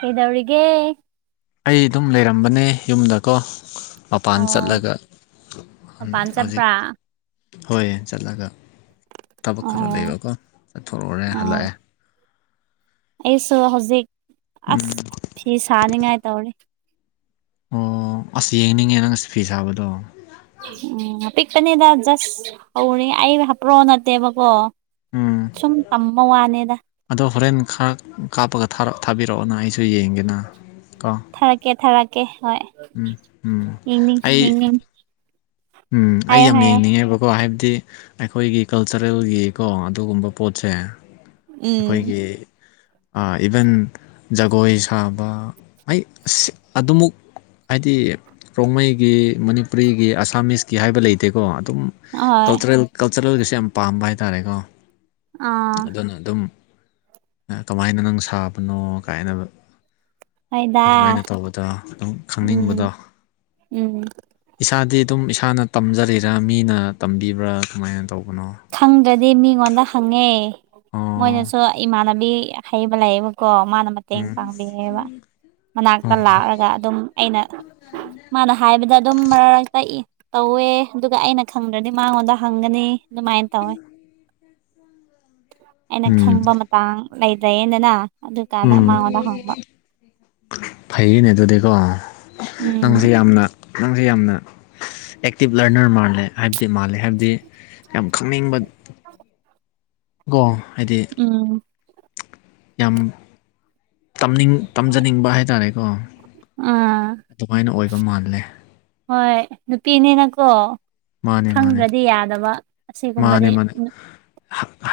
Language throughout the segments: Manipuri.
ꯀꯩꯗꯧꯔꯤꯒꯦ ꯑꯩ ꯑꯗꯨꯝ ꯂꯩꯔꯝꯕꯅꯦ ꯌꯨꯝꯗꯀꯣ ꯃꯄꯥꯟ ꯑꯣ ꯆꯠꯂꯒ ꯎꯝ ꯃꯄꯥꯟ ꯍꯧꯖꯤꯛ ꯆꯠꯄ꯭ꯔꯥ ꯍꯣꯏ ꯆꯠꯂꯒ ꯊꯕꯛ ꯈꯔ ꯑꯣ ꯂꯩꯕꯀꯣ ꯆꯠꯊꯣꯔꯎꯨꯔꯦ ꯑꯣ ꯍꯜꯂꯛꯑꯦ ꯑꯩꯁꯨ ꯍꯧꯖꯤꯛ ꯑꯁ ꯎꯝ ꯐꯤ ꯁꯥꯅꯤꯉꯥꯏ ꯇꯧꯔꯤ ꯑꯣ ꯑꯁ ꯌꯦꯡꯅꯤꯡꯉꯦ ꯅꯪꯅ ꯐꯤ ꯁꯥꯕꯗꯣ ꯎꯝ ꯑꯄꯤꯛꯄꯅꯤꯗ ꯖꯁ ꯍꯧꯔꯦ ꯑꯩ ꯍꯥꯞꯄ꯭ꯔꯣ ꯅꯠꯇꯦꯕꯀꯣ ꯎꯝ ꯁꯨꯝ ꯇꯝꯕ ꯋꯥꯅꯦꯗ ꯑꯗꯣ ꯍꯣꯔꯦꯟ ꯈꯔ ꯀꯥꯞꯄꯒ ꯊꯥꯕꯤꯔꯛꯑꯣꯅ ꯑꯩꯁꯨ ꯌꯦꯡꯒꯦꯅ ꯀꯣ ꯊꯥꯔꯛꯀꯦ ꯊꯥꯔꯛꯀꯦ ꯍꯣꯏ ꯎꯝ ꯎꯝ ꯌꯦꯡꯅꯤꯡ ꯑꯩ ꯌꯦꯡꯅꯤꯡ ꯎꯝ ꯑꯩ ꯍꯥꯏꯌꯣ ꯌꯥꯝ ꯍꯥꯏꯌꯣ ꯌꯦꯡꯅꯤꯡꯉꯦꯕ ꯀꯣ ꯍꯥꯏꯕꯗꯤ ꯑꯩꯈꯣꯏꯒꯤ ꯀꯜꯆꯔꯦꯜꯒꯤꯀꯣ ꯑꯗꯨꯒꯨꯝꯕ ꯄꯣꯠꯁꯦ ꯎꯝ ꯑꯩꯈꯣꯏꯒꯤ ꯑꯥ ꯏꯚꯟ ꯖꯒꯣꯏ ꯁꯥꯕ ꯍꯩ ꯑꯁ ꯑꯗꯨꯃꯛ ꯍꯥꯏꯗꯤ ꯔꯣꯡꯃꯩꯒꯤ ꯃꯅꯤꯄꯨꯔꯤꯒꯤ ꯑꯁ꯭ ꯑꯥꯃꯤꯁꯀꯤ ꯍꯥꯏꯕ ꯂꯩꯇꯦꯀꯣ ꯑꯗꯨꯝ ꯍꯣꯏ ꯀꯜꯆꯔꯦꯜ ꯀꯜꯆꯔꯦꯜꯒꯤꯁꯨ ꯌꯥꯝ ꯄꯥꯝꯕ ꯍꯥꯏꯇꯥꯔꯦꯀꯣ ꯑꯥ ꯑꯗꯨꯅ ꯑꯗꯨꯝ ꯀꯃꯥꯏꯅ ꯅꯪ ꯁꯥꯕꯅꯣ ꯀꯥꯏꯅꯕ ꯍꯣꯏꯗ ꯑꯗꯨꯃꯥꯏꯅ ꯇꯧꯕꯗꯣ ꯑꯗꯨꯝ ꯎꯝ ꯈꯪꯅꯤꯡꯕꯗꯣ ꯎꯝ ꯏꯁꯥꯗꯤ ꯑꯗꯨꯝ ꯏꯁꯥꯅ ꯇꯝꯖꯔꯤꯔꯥ ꯃꯤꯅ ꯇꯝꯕꯤꯕ꯭ꯔꯥ ꯀꯃꯥꯏꯅ ꯇꯧꯕꯅꯣ ꯈꯪꯗ꯭ꯔꯗꯤ ꯃꯤꯉꯣꯟꯗ ꯍꯪꯉꯦ ꯑꯣ ꯃꯣꯏꯅꯁꯨ ꯏꯃꯥꯟꯅꯕꯤ ꯍꯩꯕ ꯂꯩꯌꯦꯕꯀꯣ ꯃꯥꯅ ꯃꯇꯦꯡ ꯎꯝ ꯄꯥꯡꯕꯤꯌꯦꯕ ꯃꯅꯥꯛꯇ ꯑꯣ ꯂꯥꯛꯑꯒ ꯑꯗꯨꯝ ꯑꯩꯅ ꯃꯥꯅ ꯍꯥꯏꯕꯗ ꯑꯗꯨꯝ ꯃꯔꯛꯇꯥ ꯑꯦ ꯇꯧꯋꯦ ꯑꯗꯨꯒ ꯑꯩꯅ ꯈꯪꯗ꯭ꯔꯗꯤ ꯃꯉꯣꯟꯗ ꯍꯪꯒꯅꯤ ꯑꯗꯨꯃꯥꯏꯅ ꯇꯧꯋꯦ ꯑꯩꯅ ꯎꯝ ꯈꯪꯕ ꯃꯇꯥꯡ ꯂꯩꯖ꯭ꯔꯦꯅꯅ ꯑꯗꯨꯀꯥꯟꯗ ꯃꯉꯣꯟꯗ ꯍꯪꯕ ꯐꯩꯌꯥ ꯑꯗꯨꯗꯤꯀꯣ ꯅꯪꯁꯦ ꯎꯝ ꯌꯥꯝꯅ ꯅꯪꯁꯦ ꯌꯥꯝꯅ ꯑꯦꯛꯇꯤꯚ ꯂꯔꯅꯔ ꯃꯥꯜꯂꯦ ꯍꯥꯏꯕꯗꯤ ꯃꯥꯜꯂꯦ ꯍꯥꯏꯕꯗꯤ ꯌꯥꯝ ꯈꯪꯅꯤꯡꯕ ꯀꯣ ꯍꯥꯏꯗꯤ ꯎꯝ ꯌꯥꯝ ꯇꯝꯅꯤꯒ ꯇꯝꯖꯅꯤꯡꯕ ꯍꯥꯏꯇꯥꯔꯦꯀꯣ ꯑꯥ ꯑꯗꯨꯃꯥꯏꯅ ꯑꯣꯏꯕ ꯃꯥꯜꯂꯦ ꯍꯣꯏ ꯅꯨꯄꯤꯅꯤꯅꯀꯣ ꯃꯥꯅꯦ ꯃꯥꯅꯦ ꯈꯪꯗ꯭ꯔꯗꯤ ꯌꯥꯗꯕ ꯑꯁꯤꯒꯨꯝꯕꯗꯤ ꯃꯥꯅꯦ ꯃꯥꯅꯦ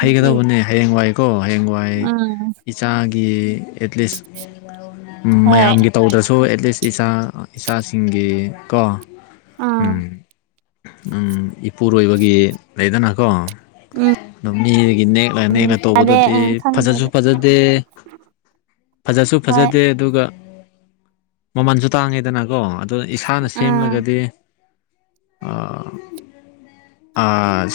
ꯅꯨꯄꯤ ꯍꯌꯦꯡꯋꯥꯏꯀꯣ ꯍꯌꯦꯡꯋꯥꯏ ꯏ ꯎꯝ ꯏꯥꯒꯤ ꯑꯦꯠꯂꯤꯁ ꯍꯣꯏ ꯃꯌꯥꯝꯒꯤ ꯇꯧꯗ꯭ꯔꯁꯨ ꯑꯦꯠꯂꯤꯁ ꯏꯁꯆꯥ ꯏꯆꯥꯁꯤꯡꯒꯤ ꯀꯣ ꯎ ꯑꯥ ꯎꯝ ꯏꯄꯨꯔꯣꯏꯕꯒꯤ ꯂꯩꯗꯅꯀꯣ ꯎꯝ ꯑ ꯃꯤꯗꯒꯤ ꯅꯦꯛꯂꯒ ꯅꯦꯛꯂꯒ ꯌꯥꯗꯦ ꯇꯧꯕꯗꯗꯤ ꯑꯪ ꯐꯖꯁꯨ ꯈꯪꯗ꯭ꯔꯗꯤ ꯐꯖꯗꯦ ꯐꯖꯁꯨ ꯍꯣꯏ ꯐꯖꯗꯦ ꯑꯗꯨꯒ ꯃꯃꯜꯁꯨ ꯇꯥꯡꯉꯦꯗꯅꯀꯣ ꯑꯗꯨ ꯏꯁꯥꯅ ꯑꯥ ꯁꯦꯝꯂꯒꯗꯤ ꯑ ꯑ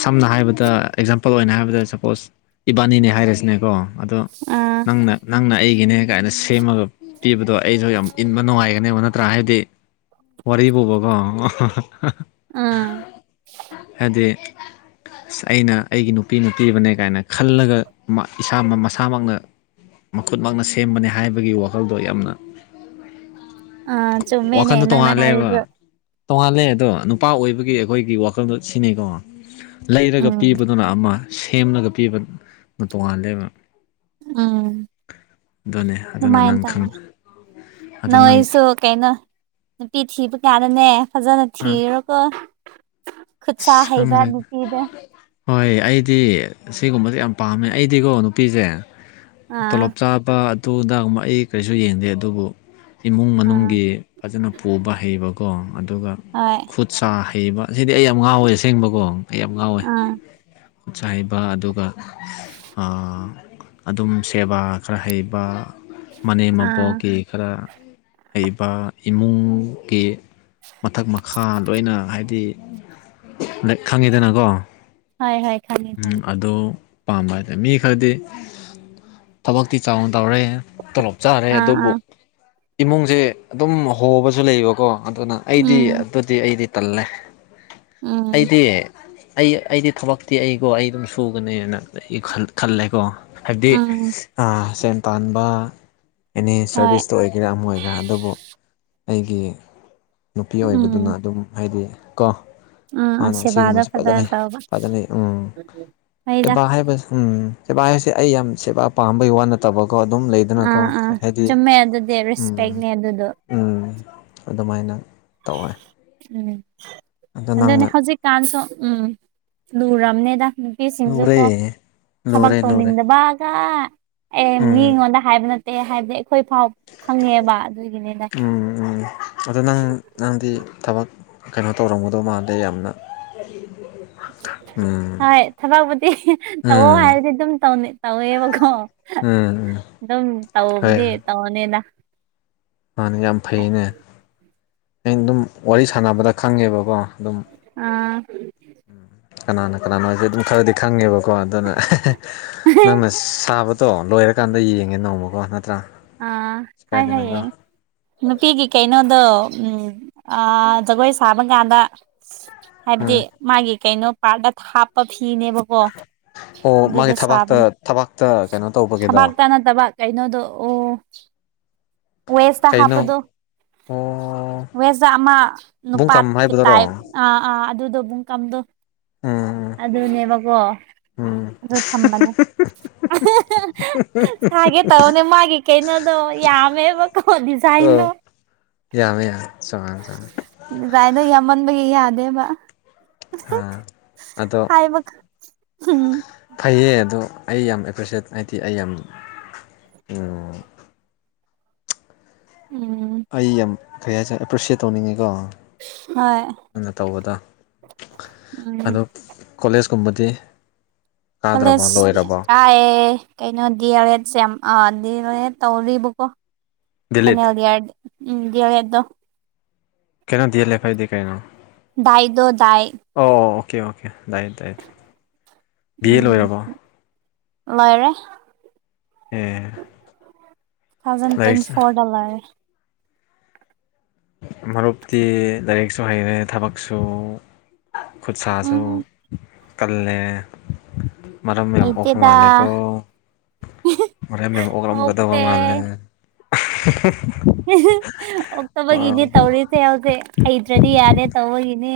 ꯁꯝꯅ ꯍꯥꯏꯔꯕꯗ ꯑꯦꯛꯖꯥꯝꯄꯜ ꯑꯣꯏꯅ ꯍꯥꯏꯕꯗ ꯁꯄꯣꯁ ꯏꯕꯥꯅꯤꯅꯦ ꯍꯥꯏꯔꯁꯤꯅꯦꯀꯣ ꯑꯗꯣ ꯑꯥ ꯅꯪꯅ ꯅꯪꯅ ꯑꯩꯒꯤꯅꯦ ꯀꯥꯏꯅ ꯁꯦꯝꯃꯒ ꯄꯤꯕꯗꯣ ꯑꯩꯁꯨ ꯌꯥꯝ ꯏꯟꯕ ꯅꯨꯡꯉꯥꯏꯒꯅꯦꯕ ꯅꯠꯇ꯭ꯔꯥ ꯍꯥꯏꯕꯗꯤ ꯋꯥꯔꯤꯕꯎ ꯕꯀꯣ ꯍꯥ ꯍꯥ ꯒꯒ ꯑꯥ ꯍꯥꯏꯗꯤ [unintelligible] ꯁ ꯑꯩꯅ ꯑꯩꯒꯤ ꯅꯨꯄꯤ ꯅꯨꯄꯤꯔꯤꯕꯅꯦ ꯀꯥꯏꯅ ꯈꯜꯂꯒ ꯏꯁꯥ ꯃꯁꯥꯃꯛꯅ ꯃꯈꯨꯠꯃꯛꯅ ꯁꯦꯝꯕꯅꯤ ꯍꯥꯏꯕꯒꯤ ꯋꯥꯈꯜꯗꯣ ꯌꯥꯝꯅ ꯑ ꯆꯨꯝꯃꯦꯅꯦ ꯋꯥꯈꯟꯗꯣ ꯅꯪꯅ ꯍꯥꯏꯔꯤꯗꯨ ꯇꯣꯡꯉꯥꯜꯂꯦꯕ ꯇꯣꯡꯉꯥꯜꯂꯦ ꯑꯗꯣ ꯅꯨꯄꯥ ꯑꯣꯏꯕꯒꯤ ꯑꯩꯈꯣꯏꯒꯤ ꯋꯥꯈꯜꯗꯣ ꯁꯤꯅꯤꯩꯀꯣ ꯂꯩꯔꯒ ꯎꯝ ꯄꯤꯕꯗꯨꯅ ꯑꯃ ꯁꯦꯝꯂꯒ ꯄꯤꯕ ꯅ ꯇꯣꯉꯥꯜꯂꯦꯕ ꯎꯝ ꯑꯗꯨꯅ ꯑꯗꯨꯃꯥꯏꯟ ꯅꯪ ꯈꯪ ꯇꯣꯌꯥ ꯅꯪ ꯑꯩꯁꯨ ꯀꯩꯅꫭ ꯅꯨꯄꯤ ꯊꯤꯕ ꯀꯥꯟꯗꯅꯦ ꯐꯖꯅ ꯑꯥ ꯊꯤꯔꯣꯀꯣ ꯈꯨꯠ ꯁꯥ ꯑꯁ ꯍꯩꯕ ꯈꯪꯗꯦ ꯅꯨꯄꯤꯗ ꯍꯣꯏ ꯑꯩꯗꯤ ꯁꯤꯒꯨꯝꯕꯁꯦ ꯌꯥꯝ ꯄꯥꯝꯃꯦ ꯑꯩꯗꯤꯀꯣ ꯅꯨꯄꯤꯖꯦ ꯇꯣꯂꯣꯞ ꯑꯥ ꯆꯥꯕ ꯑꯗꯨ ꯑꯗꯥꯒꯨꯝꯕ ꯑꯩ ꯀꯔꯤꯁꯨ ꯌꯦꯡꯗꯦ ꯑꯗꯨꯕꯨ ꯏꯃꯨꯡ ꯑꯥ ꯃꯅꯨꯡꯒꯤ ꯐꯖꯅ ꯄꯨꯕ ꯍꯩꯕꯀꯣ ꯑꯗꯨꯒ ꯍꫭꯏ ꯈꯨꯠ ꯁꯥ ꯍꯩꯕ ꯁꯤꯗꯤ ꯑꯩ ꯌꯥꯝ ꯉꯥꯎꯋꯦ ꯑꯁꯦꯡꯕꯀꯣ ꯑꯩ ꯌꯥꯝ ꯉꯥꯎꯋꯦ ꯑꯥ ꯆꯥꯏꯕ ꯑꯗꯨꯒ ꯑꯥ ꯑꯗꯨꯝ ꯁꯦꯕꯥ ꯈꯔ ꯍꯩꯕ ꯃꯅꯦꯝ ꯑꯥ ꯃꯕꯣꯛꯀꯤ ꯈꯔ ꯍꯩꯕ ꯏꯃꯨꯡꯒꯤ ꯃꯊꯛ ꯃꯈꯥ ꯂꯣꯏꯅ ꯍꯥꯏꯗꯤ ꯈꯪꯉꯤꯗꯅꯀꯣ ꯍꯣꯏ ꯍꯣꯏ ꯈꯪꯉꯦ ꯎꯝ ꯈꯪꯉꯦ ꯑꯗꯨ ꯄꯥꯝꯕ [unintelligible] ꯃꯤ ꯈꯔꯗꯤ ꯊꯕꯛꯇꯤ ꯆꯥꯎꯅ ꯇꯧꯔꯦ ꯇꯣꯂꯣꯞ ꯆꯥꯔꯦ ꯑꯥ ꯑꯥ ꯑꯗꯨꯕꯨ ꯏꯃꯨꯡꯖꯦ ꯑꯗꯨꯝ ꯍꯣꯕꯁꯨ ꯂꯩꯌꯦꯕꯀꯣ ꯑꯗꯨꯅ ꯑꯩꯗꯤ ꯎꯝ ꯑꯗꯨꯗꯤ ꯑꯩꯗꯤ ꯇꯜꯂꯦ ꯎꯝ ꯑꯩꯗꯤ ꯑꯩ ꯑꯩꯗꯤ ꯊꯕꯛꯇꯤ ꯑꯩꯀꯣ ꯑꯩ ꯑꯗꯨꯝ ꯁꯨꯒꯅꯦꯅ ꯑꯩ ꯈꯜꯂꯦꯀꯣ ꯍꯥꯏꯞꯗꯤ ꯎꯝ ꯑ ꯁꯦꯟ ꯇꯥꯟꯕ ꯑꯦꯅꯤ ꯍꯣꯏ ꯁꯔꯚꯤꯁꯇ ꯑꯣꯏ ꯒꯦꯔ ꯑꯃ ꯑꯣꯏꯒꯦꯔ ꯑꯗꯨꯕꯨ ꯑꯩꯒꯤ ꯅꯨꯄꯤ ꯑꯣꯏꯕꯗꯨꯅ ꯎꯝ ꯑꯗꯨꯝ ꯍꯥꯏꯗꯤ ꯀꫭ ꯎꯝ ꯎꯝ ꯃꯥꯅ ꯁꯦꯕꯥꯗꯣ ꯑꯁꯤꯒꯨꯝꯕꯁꯦ ꯐꯖꯅ ꯐꯖꯅꯩ ꯇꯧꯕ ꯐꯖꯅꯩ ꯎꯝ ꯍꯣꯏꯗ [unintelligible] ꯍꯥꯏꯕ ꯎꯝ ꯁꯦꯕꯥ ꯍꯥꯏꯁꯦ ꯑꯩ ꯌꯥꯝ ꯁꯦꯕꯥ ꯄꯥꯝꯕꯩ ꯋꯥ ꯅꯠ ꯇꯕꯀꯣ ꯑꯗꯨꯝ ꯂꯩꯗꯅꯀꯣ ꯑꯥ ꯑꯥ ꯍꯥꯏꯗꯤ ꯆꯨꯝꯃꯦ ꯑꯗꯨꯗꯤ ꯎꯝ ꯔꯦꯁꯄꯦꯛꯅꯦ ꯑꯗꯨꯗꯣ ꯎꯝ ꯑꯗꯨꯝꯃꯥꯏꯅ ꯇꯧꯋꯦ ꯎꯝ ꯑꯗꯣ ꯑꯗꯨꯅꯦ ꯅꯪꯅ ꯍꯧꯖꯤꯛꯀꯥꯟꯁꯨ ꯎꯝ ꯂꯨꯔꯝꯅꯤꯗ ꯄꯤꯁꯤꯡꯖꯨꯀꯣ ꯂꯨꯔꯦ ꯊꯕꯛ ꯂꯨꯔꯦ ꯂꯨꯔꯦ ꯇꯧꯅꯤꯡꯗꯕꯒ ꯑꯦ ꯎꯝ ꯃꯤꯉꯣꯟꯗ ꯍꯥꯏꯕꯅ [unintelligible] ꯍꯥꯏꯞꯗꯤ ꯑꯩꯈꯣꯏ ꯐꯥꯎ ꯈꯪꯉꯦꯕ ꯑꯗꯨꯒꯤꯅꯤꯗ ꯎꯝ ꯎꯝ ꯑꯗꯣ ꯅꯪ ꯅꯪꯗꯤ ꯊꯕꯛ ꯀꯩꯅꯣ ꯇꯧꯔꯝꯒꯗꯧ ꯃꯥꯟꯗꯦ ꯌꯥꯝꯅ ꯎꯝ ꯍꯣꯏ ꯊꯕꯛꯄꯨꯗꯤ ꯇꯧꯋꫭ ꯎꯝ ꯍꯥꯏꯔꯗꯤ ꯑꯗꯨꯝ [unintelligible] ꯇꯧꯋꯦꯕꯀꯣ ꯎꯝ ꯎꯝ ꯑꯗꯨꯝ ꯍꯣꯏ ꯇꯧꯕꯗꯤ ꯇꯧꯅꯤꯗ ꯃꯥꯅꯦ ꯌꯥꯝ ꯐꯩꯅꯦ ꯑꯩꯅ ꯑꯗꯨꯝ ꯋꯥꯔꯤ ꯁꯥꯟꯅꯕꯗ ꯈꯪꯉꯦꯕꯀꯣ ꯑꯗꯨꯝ ꯑꯥ ꯀꯅꯥꯅ ꯀꯅꯥꯅꯣ ꯍꯥꯏꯖꯦ ꯑꯗꯨꯝ ꯈꯔꯗꯤ ꯈꯪꯉꯦꯕꯀꯣ ꯑꯗꯨꯅ [unintelligible] ꯅꯪꯅ ꯁꯥꯕ ꯇꯣ ꯂꯣꯏꯔꯀꯥꯟꯗ ꯌꯦꯡꯉꯦ ꯅꯣꯡꯃꯀꯣ ꯅꯠꯇ꯭ꯔ ꯑ ꯍꫭꯏ ꯍꫭꯏ [unintelligible] ꯅꯨꯄꯤꯒꯤ ꯀꯩꯅꯣꯗꯣ ꯎꯝ ꯑꯥ ꯖꯒꯣꯏ ꯁꯥꯕ ꯀꯥꯟꯗ ꯍꯥꯏꯞꯗꯤ ꯎꯝ ꯃꯥꯒꯤ ꯀꯩꯅꯣ ꯄꯥꯔꯗ ꯊꯥꯞꯄ ꯐꯤꯅꯦꯕ ꯀꯣ ꯑꯣ ꯃꯥꯒꯤ ꯑꯗꯨꯗ ꯊꯕꯥꯛꯇ ꯁꯥꯕꯅꯦ ꯊꯕꯥꯛꯇ ꯀꯩꯅꯣ ꯇꯧꯕꯒꯤꯗꯣ ꯊꯕꯥꯛꯇ ꯅꯠꯇꯕꯥꯛ ꯀꯩꯅꯣꯗꯣ ꯑꯣ ꯋꯦꯁꯇ ꯀꯩꯅꯣ ꯍꯥꯞꯄꯗꫭ ꯑꯣ ꯋꯦꯁꯇ ꯑꯃ ꯕꯨꯡꯀꯝ ꯅꯨꯄꯥꯠꯀꯤ ꯍꯥꯏꯕꯗꯨꯔꯣ ꯇꯥꯏꯞ ꯑꯥ ꯑꯥ ꯑꯗꯨꯗꯣ [unintelligible] ꯎꯝ ꯎꯝ ꯑꯗꯨꯅꯦꯕꯀꯣ ꯑꯗꯨ ꯊꯝꯕꯅꯦ [unintelligible] ꯁꯥꯒꯦ ꯇꯧꯕꯅꯦ ꯃꯥꯒꯤ ꯀꯩꯅꯣꯗꯣ ꯌꯥꯝꯃꯦꯕ ꯀꯣ ꯗꯤꯖꯥꯏꯟꯗꯣ ꯌꯥꯃꯦ [unintelligible] ꯅꯗꯥꯥꯏꯗꯣ ꯌꯥꯝꯃꯟꯕꯒꯤ ꯌꯥꯗꯦꯕ ꯍꯥꯥ ꯑꯗꯣ ꯍꯥꯏꯕ ꯎꯝ ꯐꯩꯌꯦ ꯑꯗꯣ ꯑꯩ ꯌꯥꯝ ꯑꯦꯄ꯭ꯔꯤꯁꯦꯠ ꯍꯥꯏꯗꯤ ꯑꯩ ꯌꯥꯝ ꯎꯝ ꯎꯝ ꯑꯩ ꯌꯥꯝ ꯀꯩ ꯍꯥꯏꯇꯥꯔꯦ ꯑꯦꯄ꯭ꯔꯤꯁꯌꯦꯠ ꯇꯧꯅꯤꯡꯉꯤꯀꯣ ꯍꯣꯏ ꯅꯪꯅ ꯇꯧꯕꯗ ꯎꯝ ꯑꯗꯣ ꯀꯣꯂꯦꯖꯀꯨꯝꯕꯗꯤ ꯀꯥꯗ꯭ꯔꯕꯣ ꯀꯂꯦꯁ ꯂꯣꯏꯔꯕꯣ ꯀꯥꯌꯦ ꯀꯩꯅꯣ ꯗꯤ ꯑꯦꯜ ꯑꯦꯗꯁ ꯌꯥꯝ ꯑꯥ ꯗꯤ ꯑꯦꯜ ꯑꯦꯗ ꯇꯧꯔꯤꯕꯀꯣ ꯗꯤꯂꯤꯠ ꯐꯥꯏꯅꯦꯜ ꯏꯌꯥꯔꯗꯤ ꯎꯝ ꯗꯤ ꯌꯦꯜ ꯑꯦꯗ ꯇꯣ ꯀꯩꯅꯣ ꯗꯤ ꯑꯦꯜ ꯑꯦꯐ ꯍꯥꯏꯗꯤ ꯀꯩꯅꯣ ꯗꯥꯏꯗꯣ ꯗꯥꯏ ꯑꯣ ꯑꯣꯀꯦ ꯑꯣꯀꯦ ꯗꯥꯏꯗ ꯗꯥꯏꯗ ꯎꯝ ꯂꯩꯔꯦ ꯑꯦ ꯊꯥꯎꯖꯟ ꯂꯥꯏꯔꯤꯛ ꯇ꯭ꯋꯦꯟꯇꯤ ꯐꯣꯗ ꯂꯣꯏꯔꯦ ꯃꯔꯨꯞꯇꯤ ꯂꯥꯏꯔꯤꯛꯁꯨ ꯍꯩꯔꯦ ꯊꯕꯛꯁꯨ ꯈꯨꯠ ꯁꯥꯁꯨ ꯎꯝ ꯀꯜꯂꯦ ꯃꯔꯝ ꯌꯥꯝ ꯑꯣꯛꯄ ꯍꯩꯇꯦꯗ ꯃꯥꯜꯂꯦꯀꯣ ꯃꯔꯝ ꯌꯥꯝ ꯑꯣꯒꯔꯝꯒꯗꯕ ꯑꯣꯛꯇꯦ ꯃꯥꯜꯂꯦ ꯑꯥ ꯑꯣꯛꯇꯕꯒꯤꯅꯦ ꯇꯧꯔꯤꯁꯦ ꯍꯧꯖꯤꯛ ꯍꯩꯇ꯭ꯔꯗꯤ ꯌꯥꯗꯦ ꯇꯧꯕꯒꯤꯅꯦ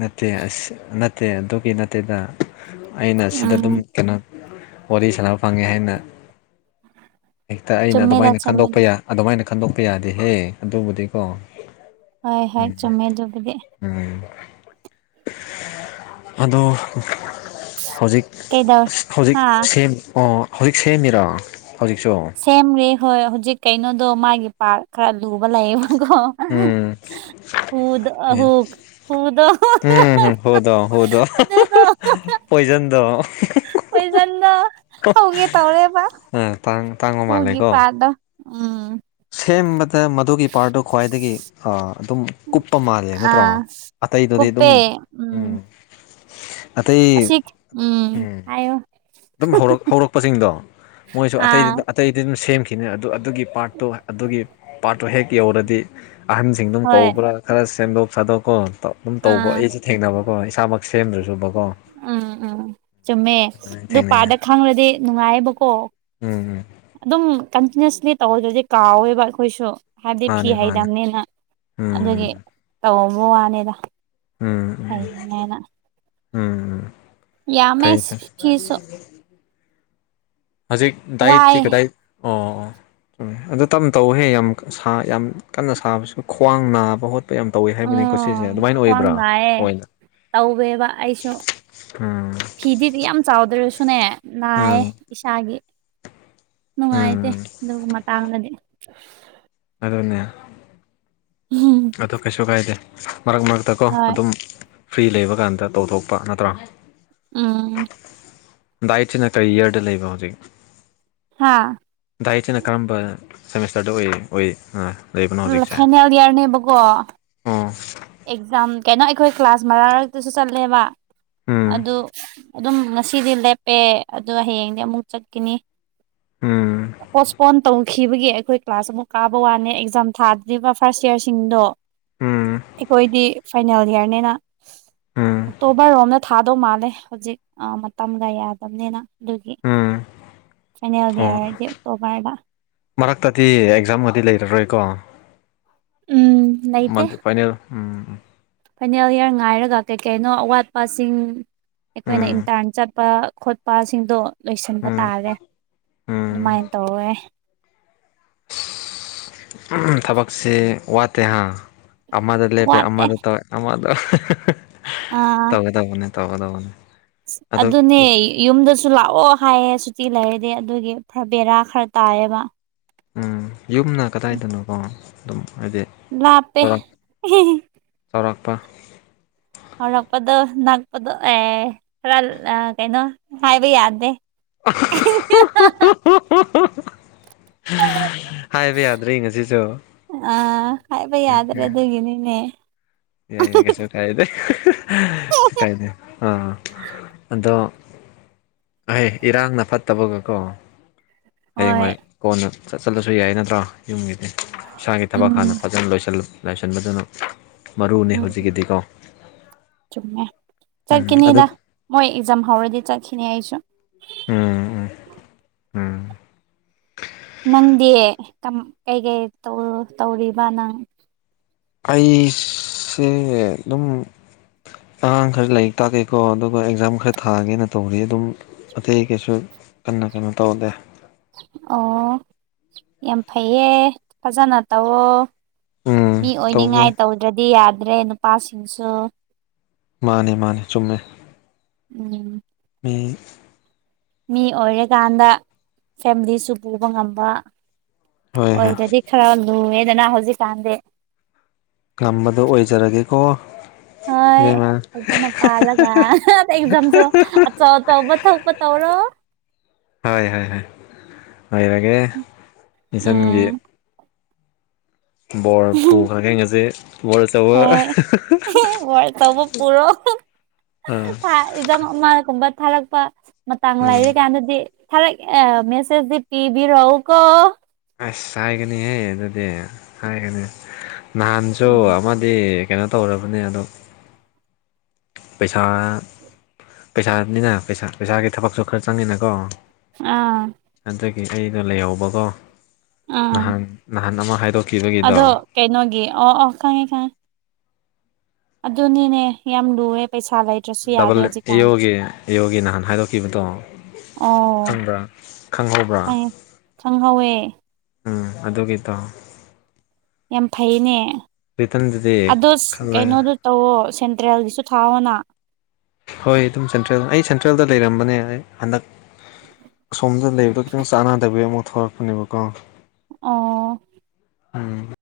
ꯅꯠꯇꯦ ꯑꯁ ꯅꯠꯇꯦ ꯑꯗꯨꯒꯤ ꯅꯠꯇꯦꯗ ꯑꯩꯅ ꯁꯤꯗ ꯎꯝ ꯗꯨꯝ ꯀꯩꯅꯣ ꯋꯥꯔꯤ ꯁꯥꯟꯅꯕ ꯐꯪꯉꯦ ꯍꯥꯏꯅ ꯍꯦꯛꯇ ꯑꯩꯅ ꯆꯨꯝꯃꯦꯗ ꯑꯗꯨꯃꯥꯏꯅ ꯆꯨꯝꯃꯦꯗ ꯈꯟꯗꯣꯛꯄ ꯌꯥ ꯑꯗꯨꯃꯥꯏꯅ ꯈꯟꯗꯣꯛꯄ ꯌꯥꯗꯦꯍꯦ ꯑꯗꯨꯕꯨꯗꯤꯀꯣ ꯍꯣꯏ ꯍꯦꯛ ꯆꯨꯝꯃꯦ ꯑꯗꯨꯕꯨꯗꯤ ꯑꯗꯣ ꯍꯧꯖꯤꯛ ꯀꯩꯗꯧꯔꯦ ꯍꯧꯖꯤꯛ ꯍꯥ ꯁꯦꯝ ꯑꯣ ꯍꯧꯖꯤꯛ ꯁꯦꯝꯃꯤꯔꯣ ꯍꯧꯖꯤꯛꯆꯨ ꯁꯦꯝꯒ꯭ꯔꯦ ꯍꯣꯏ ꯍꯨꯖꯤꯛ ꯀꯩꯅꯣꯗꯣ ꯃꯥꯒꯤ ꯄꯥꯔ ꯈꯔ ꯂꯨꯕ ꯂꯩꯌꯦꯕꯀꯣ ꯎꯝ ꯍꯨꯗ ꯑꯦ ꯑꯍꯨꯛ ꯍꯨꯗꯣ ꯗꯣ ꯑꯗꯨꯗꯣ ꯄꯣꯏꯖꯟꯗꯣ ꯄꯣꯏꯖꯟꯗꯣ ꯍꯧꯒꯦ ꯇꯧꯔꯦꯕ [unintelligible] ꯍꯨꯒꯤ ꯄꯥꯗ ꯎꯝ ꯁꯦꯝꯕꯗ ꯃꯗꯨꯒꯤ ꯄꯥꯔꯠꯗꯣ ꯈ꯭ꯋꯥꯏꯗꯒꯤ ꯑꯥ ꯑꯗꯨꯝ ꯀꯨꯞꯄ ꯃꯥꯜꯂꯦ ꯅꯠꯇ꯭ꯔꯣ ꯑꯇꯩꯗꯨꯗꯤ ꯗꯨꯝ ꯄꯦ ꯎꯝ ꯑꯇꯩ ꯑꯁꯤꯛ ꯎꯝ ꯍꯥꯏꯌꯣ ꯗꯨꯝ ꯍꯧꯔꯛ ꯍꯧꯔꯛꯄꯖꯤꯡꯗꯣ ꯃꯣꯏꯁꯨ ꯑꯥ ꯑꯇꯩꯗꯤ ꯑꯇꯩꯗꯤ ꯑꯗꯨꯝ ꯁꯦꯝꯈꯤꯅꯤ ꯑꯗꯨ ꯑꯗꯨꯒꯤ ꯄꯥꯔꯠꯇꯣ ꯑꯗꯨꯒꯤ ꯄꯥꯔꯠꯇꯣ ꯍꯦꯛ ꯌꯧꯔꯗꯤ ꯑꯍꯟ ꯁꯤꯡꯗꯨꯝ ꯍꯣꯏ ꯀꯧꯕ꯭ꯔꯥ ꯈꯔ ꯁꯦꯝꯗꯣꯛ ꯁꯥꯗꯣꯛꯀꯣ ꯗꯨꯝ ꯇꯧꯕ ꯑꯥ ꯑꯩꯁꯦ ꯊꯦꯡꯅꯕꯀꯣ ꯏꯁꯥꯃꯛ ꯁꯦꯝꯗ꯭ꯔꯁꯨꯕꯀꯣ ꯎꯝ ꯎꯝ ꯆꯨꯝꯃꯦ ꯑꯗꯨꯃꯥꯏꯅ ꯑꯗꯨ ꯊꯦꯡꯅꯩꯌꯦ ꯄꯥꯗ ꯈꯪꯔꯗꯤ ꯅꯨꯡꯉꯥꯏꯌꯦꯕꯀꯣ ꯎꯝ ꯎꯝ ꯑꯗꯨꯝ ꯀꯟꯇꯤꯅꯨꯁꯂꯤ ꯇꯧꯗ꯭ꯔꯗꯤ ꯀꯥꯎꯋꯦꯕ ꯑꯩꯈꯣꯏꯁꯨ ꯍꯥꯏꯕꯗꯤ ꯐꯤ ꯃꯥꯅꯦ ꯃꯥꯅꯦ ꯍꯩꯗꯝꯅꯤꯅ ꯎꯝ ꯑꯗꯨꯒꯤ ꯇꯧꯕ ꯋꯥꯅꯤꯗ ꯎꯝ ꯍꯩꯅꯤꯡꯉꯥꯏꯅ ꯎꯝ ꯎꯝ ꯌꯥꯝꯃꯦ ꯐꯩ ꯐꯩ [unintelligible] ꯍꯧꯖꯤꯛ ꯋꯥꯏ ꯗꯥꯏꯠꯇꯤ ꯀꯗꯥꯏ ꯑꯣ ꯑꯣ ꯑꯗꯨ ꯇꯝ ꯇꯧꯍꯦ ꯌꯥꯝ ꯁꯥ ꯌꯥꯝ ꯀꯟꯅ ꯁꯥꯕꯁꯨ ꯈ꯭ꯋꯥꯡ ꯅꯥꯕ ꯍꯣꯠꯄ ꯌꯥꯝ ꯇꯧꯋꯤ ꯍꯥꯏꯕꯅꯤ ꯀꯣ ꯁꯤꯁꯦ ꯎꯝ ꯑꯗꯨꯃꯥꯏꯅ ꯈ꯭ꯋꯥꯡ ꯑꯣꯏꯕ꯭ꯔꯥ ꯅꯥꯏꯌꯦ ꯑꯣꯏꯅ ꯇꯧꯋꯦꯕ ꯑꯩꯁꯨ ꯎꯝ ꯐꯤꯗꯤ ꯌꯥꯝ ꯆꯥꯎꯗ꯭ꯔꯁꯨꯅꯦ ꯅꯥꯏ ꯎꯝ ꯏꯁꯥꯒꯤ ꯅꯨꯡꯉꯥꯏꯇꯦ ꯎꯝ ꯑꯗꯨꯒꯤ ꯃꯇꯥꯡꯗꯗꯤ ꯑꯗꯨꯅꯦ ꯎꯝ [unintelligible] ꯑꯗꯨ ꯀꯩꯁꯨ ꯀꯥꯏꯗꯦ ꯃꯔꯛ ꯃꯔꯛꯇꯀꯣ ꯍꯣꯏ ꯑꯗꯨꯝ ꯐ꯭ꯔꯤ ꯂꯩꯕ ꯀꯥꯟꯗ ꯇꯧꯊꯣꯛꯄ ꯅꯠꯇ꯭ꯔꯥ ꯑꯝ ꯗꯥꯏꯠꯁꯤꯅ ꯀꯔꯤ ꯌꯥꯔꯗ ꯂꯩꯕ ꯍꯧꯖꯤꯛ ꯍꯥꯥ ꯗꯥꯏꯠꯁꯤꯅ ꯀꯔꯝꯕ ꯁꯦꯃꯤꯁꯇꯥꯔꯗ ꯑꯣꯏ ꯑꯣꯏ ꯑꯥ ꯐꯥꯏꯅꯦꯜ ꯏꯌꯥꯔꯅꯦꯕꯀꯣ ꯑꯣ ꯑꯦꯛꯖꯥꯝ ꯀꯩꯅꯣ ꯑꯩꯈꯣꯏ ꯀ꯭ꯂꯥꯁ ꯃꯔꯛ ꯔꯛꯇꯁꯨ ꯆꯠꯂꯦꯕ ꯎꯝ ꯑꯗꯨ ꯑꯗꯨꯝ ꯉꯁꯤꯗꯤ ꯂꯦꯞꯄꯦ ꯑꯗꯨ ꯍꯌꯦꯡꯗꯤ ꯑꯃꯨꯛ ꯆꯠꯒꯅꯤ ꯎꯝ ꯄꯣꯢꯄꯣꯟ ꯇꯧꯈꯤꯕꯒꯤ ꯑꯩꯈꯣꯏ ꯀ꯭ꯂꯥꯁ ꯑꯃꯨꯛ ꯀꯥꯕ ꯋꯥꯅꯦ ꯑꯦꯛꯖꯥꯝ ꯊꯥꯗ꯭ꯔꯤꯕ ꯐꯥꯔꯁ ꯏꯌꯥꯔꯁꯤꯡꯗꯣ ꯎꯝ ꯑꯩꯈꯣꯏꯗꯤ ꯐꯥꯏꯅꯦꯜ ꯏꯌꯥꯔꯅꯤꯅ ꯎꯝ ꯑꯣꯛꯇꯣꯕꯥꯔ ꯔꯣꯝꯅ ꯊꯥꯗꯧ ꯃꯥꯜꯂꯦ ꯍꯧꯖꯤꯛ ꯑꯥ ꯃꯇꯝꯒ ꯌꯥꯗꯕꯅꯤꯅ ꯑꯗꯨꯒꯤ ꯎꯝ ꯐꯥꯢꯅꯦꯜ ꯑꯣ ꯢꯌꯥꯔꯖꯤ ꯇꯣꯈꯥꯢꯕ ꯃꯔꯛꯇꯗꯤ ꯑꯦꯛꯖꯥꯝꯒꯗꯤ ꯂꯩꯔꯔꯣꯏꯀꯣ ꯎꯝ ꯃꯥ ꯂꯩꯇꯦ ꯐꯥꯏꯅꯦꯜ ꯎꯝ ꯐꯥꯏꯅꯦꯜ ꯏꯌꯥꯔ ꯉꯥꯏꯔꯒ ꯀꯩ ꯀꯩꯅꯣ ꯑꯋꯥꯠꯄꯁꯤꯡ ꯑꯩꯈꯣꯏꯅ ꯎꯝ ꯏꯟꯇꯥꯔꯟ ꯆꯠ ꯆꯠꯄ ꯈꯣꯠꯄꯁꯤꯡꯗꯣ ꯂꯣꯏꯁꯤꯟꯕ ꯎꯝ ꯇꯥꯔꯦ ꯎꯝ ꯑꯗꯨꯃꯥꯏꯅ ꯇꯧꯋꯦ [inaudible] ꯊꯕꯛꯁꯤ ꯋꯥꯠꯇꯦ ꯍꯥ ꯑꯃꯗ ꯂꯦꯞꯄꯦ ꯋꯥꯠꯇꯦ ꯑꯃꯗ ꯇꯧ ꯑꯃꯗ ꯑꯥ [unintelligible] ꯇꯧꯒꯗꯧꯕꯅꯤ ꯇꯧꯒꯗꯧꯕꯅꯤ ꯑꯗꯨꯅꯦ ꯌꯨꯝꯗꯁꯨ ꯂꯥꯛꯑꯣ ꯍꯥꯏꯌꯦ ꯁꯨꯇꯤ ꯂꯩꯔꯗꯤ ꯑꯗꯨꯒꯤ ꯕꯦꯔꯥ ꯈꯔ ꯇꯥꯏꯌꯦꯕ ꯎꯝ ꯌꯨꯝꯅ ꯀꯗꯥꯏꯗꯅꯣꯀꯣ ꯑꯗꯨꯝ ꯍꯥꯏꯗꯤ ꯂꯞꯄꯦ ꯆꯥꯎꯔꯥꯛ [unintelligible] ꯆꯥꯎꯔꯥꯛꯄ ꯍꯧꯔꯛꯄꯗꯣ ꯅꯛꯄꯗꯣ ꯑꯦ ꯈꯔ ꯀꯩꯅꯣ ꯍꯥꯏꯕ ꯌꯥꯗꯦ [unintelligible] [unintelligible] ꯍꯥꯏꯕ ꯌꯥꯗ꯭ꯔꯦ ꯉꯁꯤꯁꯨ ꯎꯝ ꯎꯝ ꯑꯩꯒꯤꯅꯤꯅꯦ ꯌꯥꯏ ꯌꯥꯏ ꯀꯩꯁꯨ ꯀꯥꯏꯗꯦ ꯀꯥꯏꯗꯦ ꯑꯥ ꯑꯗꯣ ꯑꯍꯦ ꯏꯔꯥꯡꯅ ꯐꯠꯇꯕꯒ ꯀꯣ ꯍꯣꯏ ꯍꯌꯦꯡꯋꯥꯢ ꯀꯣꯟꯅ ꯆꯠ ꯆꯠꯂꯁꯨ ꯌꯥꯏ ꯅꯠꯇ꯭ꯔꯣ ꯌꯨꯝꯒꯤꯗꯤ ꯏꯁꯥꯒꯤ ꯊꯕꯛ ꯍꯥꯟꯅ ꯎꯝ ꯐꯖꯅ ꯂꯣꯢ ꯂꯣꯏꯁꯤꯟꯕꯗꯨꯅ ꯃꯔꯨꯅꯤ ꯎꯝ ꯍꯧꯖꯤꯛꯀꯤꯗꯤꯀꯣ ꯆꯨꯝꯃꯦ ꯎꯝ ꯑꯗꯨ ꯆꯠꯀꯅꯤꯗ ꯃꯣꯏ ꯑꯦꯛꯖꯥꯝ ꯍꯥꯎꯔꯗꯤ ꯆꯠꯈꯤꯅꯤ ꯑꯩꯁꯨ ꯎꯝ ꯎꯝ ꯎꯝ ꯅꯪꯗꯤ ꯀꯩꯀꯩ ꯇꯧꯔꯤꯕ ꯅꯪ ꯑꯩꯁꯦ ꯑꯗꯨꯝ ꯑꯉꯥꯡ ꯈꯔ ꯂꯥꯏꯔꯤꯛ ꯇꯥꯛꯀꯦꯀꯣ ꯑꯗꯨꯒ ꯑꯦꯛꯖꯥꯝ ꯈꯔ ꯊꯥꯒꯦꯅ ꯇꯧꯔꯤ ꯑꯗꯨꯝ ꯑꯇꯩ ꯀꯩꯁꯨ ꯀꯟꯅ ꯀꯩꯅꯣ ꯇꯧꯗꯦ ꯑꯣ ꯌꯥꯝ ꯐꯩꯌꯦ ꯐꯖꯅ ꯇꯧꯑꯣ ꯎꯝ ꯃꯤ ꯇꯧꯒꯦ ꯑꯣꯏꯅꯤꯡꯉꯥꯏ ꯇꯧꯗ꯭ꯔꯗꯤ ꯌꯥꯗ꯭ꯔꯦ ꯅꯨꯄꯥꯁꯤꯡꯁꯨ ꯃꯥꯅꯤ ꯃꯥꯅꯤ ꯆꯨꯝꯃꯦ ꯎꯝ ꯃꯤ ꯃꯤ ꯑꯣꯏꯔꯀꯥꯟꯗ ꯐꯦꯃꯤꯂꯤꯁꯨ ꯄꯨꯕ ꯉꯝꯕ ꯍꯣꯏ ꯍꯣꯏ ꯑꯣꯏꯔꯗꯤ ꯈꯔ ꯂꯨꯔꯦꯗꯅ ꯍꯧꯖꯤꯛ ꯀꯥꯟꯗꯤ ꯉꯝꯕꯗꯣ ꯑꯣꯏꯖꯔꯒꯦꯀꯣ ꯍꯣꯏ ꯏꯕꯦꯝꯃ ꯐꯖꯅ ꯄꯥꯜꯂꯒ ꯑꯦꯛꯖꯥꯝꯁꯨ ꯑꯆꯧ ꯑꯆꯧꯕ ꯊꯣꯛꯄ ꯇꯧꯔꯣ ꯍꯣꯏ ꯍꯣꯏ ꯍꯣꯏ ꯑꯣꯏꯔꯒꯦ ꯏꯆꯥꯟꯒꯤ ꯎꯝ ꯕꯣꯔ ꯄꯨ ꯈ꯭ꯔꯒꯦ ꯉꯁꯤ ꯕꯣꯔ ꯑꯆꯧꯕ ꯍꯣꯏ ꯋꯥꯔ ꯇꯧꯕ ꯄꯨꯔꯣ ꯑꯥ ꯑꯦꯛꯖꯥꯝ ꯑꯃꯒꯨꯝꯕ ꯊꯥꯔꯛꯄ ꯃꯇꯥꯡ ꯎꯝ ꯂꯩꯔꯀꯥꯟꯗꯗꯤ ꯊꯔꯛ ꯑꯦ ꯃꯦꯁꯦꯁꯗꯤ ꯄꯤꯕꯤꯔꯛꯎ ꯀꯣ ꯑꯁ ꯍꯥꯏꯒꯅꯤꯍꯦ ꯑꯗꯨꯗꯤ ꯍꯥꯏꯒꯅꯤ ꯅꯍꯥꯟꯁꯨ ꯎꯝ ꯑꯃꯗꯤ ꯀꯩꯅꯣ ꯇꯧꯔꯕꯅꯦ ꯑꯗꯣ ꯄꯩꯁꯥ ꯄꯩꯁꯥꯅꯤꯅ ꯄꯩꯁꯥ ꯄꯩꯁꯥꯒꯤ ꯊꯕꯛꯁꯨ ꯈꯔ ꯆꯪꯉꯤꯅꯀꯣ ꯑꯥ ꯍꯟꯗꯛꯀꯤ ꯑꯩꯗꯣ ꯂꯩꯍꯧꯕꯀꯣ ꯑꯥ ꯅꯍꯥꯟ ꯅꯍꯥꯟ ꯑꯃ ꯍꯥꯏꯗꯣꯛꯈꯤꯕꯒꯤꯗꯣ ꯑꯗꯣ ꯀꯩꯅꯣꯒꯤ ꯑꯣ ꯑꯣ ꯈꯪꯉꯦ ꯈꯪꯉꯦ ꯑꯗꯨꯅꯤꯅꯦ ꯌꯥꯝ ꯂꯨꯑꯦ ꯄꯩꯁꯥ ꯂꯩ ꯗꯥꯕꯜ ꯏꯌꯣꯒꯤ ꯏꯌꯣꯒꯤ ꯅꯍꯥꯟ ꯍꯥꯏꯗꯣꯛꯈꯤꯕꯗꯣ ꯑꯣ ꯈꯪꯕ꯭ꯔꯥ ꯈꯪꯍꯧꯕ꯭ꯔꯥ ꯈꯪ ꯈꯪꯍꯧꯋꯦ ꯎꯝ ꯑꯗꯨꯒꯤꯗꯣ ꯌꯥꯝ ꯐꯩꯅꯦ ꯔꯤꯇꯟꯗꯨꯗꯤ ꯑꯗꯣ ꯈꯜꯂꯒ ꯀꯩꯅꯣꯗꯨ ꯇꯧꯑꯣ ꯁꯦꯟꯇ꯭ꯔꯦꯜꯒꯤꯁꯨ ꯊꯥꯑꯣꯅ ꯍꯣꯏ ꯑꯗꯨꯝ ꯁꯦꯟꯇ꯭ꯔꯦꯜ ꯑꯩ ꯁꯦꯟꯇ꯭ꯔꯦꯜꯗ ꯂꯩꯔꯝꯕꯅꯦ ꯍꯟꯗꯛ ꯑꯁꯣꯝꯗ ꯂꯩꯕꯗꯣ ꯈꯤꯇꯪ ꯆꯥꯟꯅꯗꯕꯤꯒꯤ ꯑꯃꯨꯛ ꯊꯣꯛꯂꯛꯄꯅꯦꯕꯀꯣ ꯑꯣ ꯎꯝ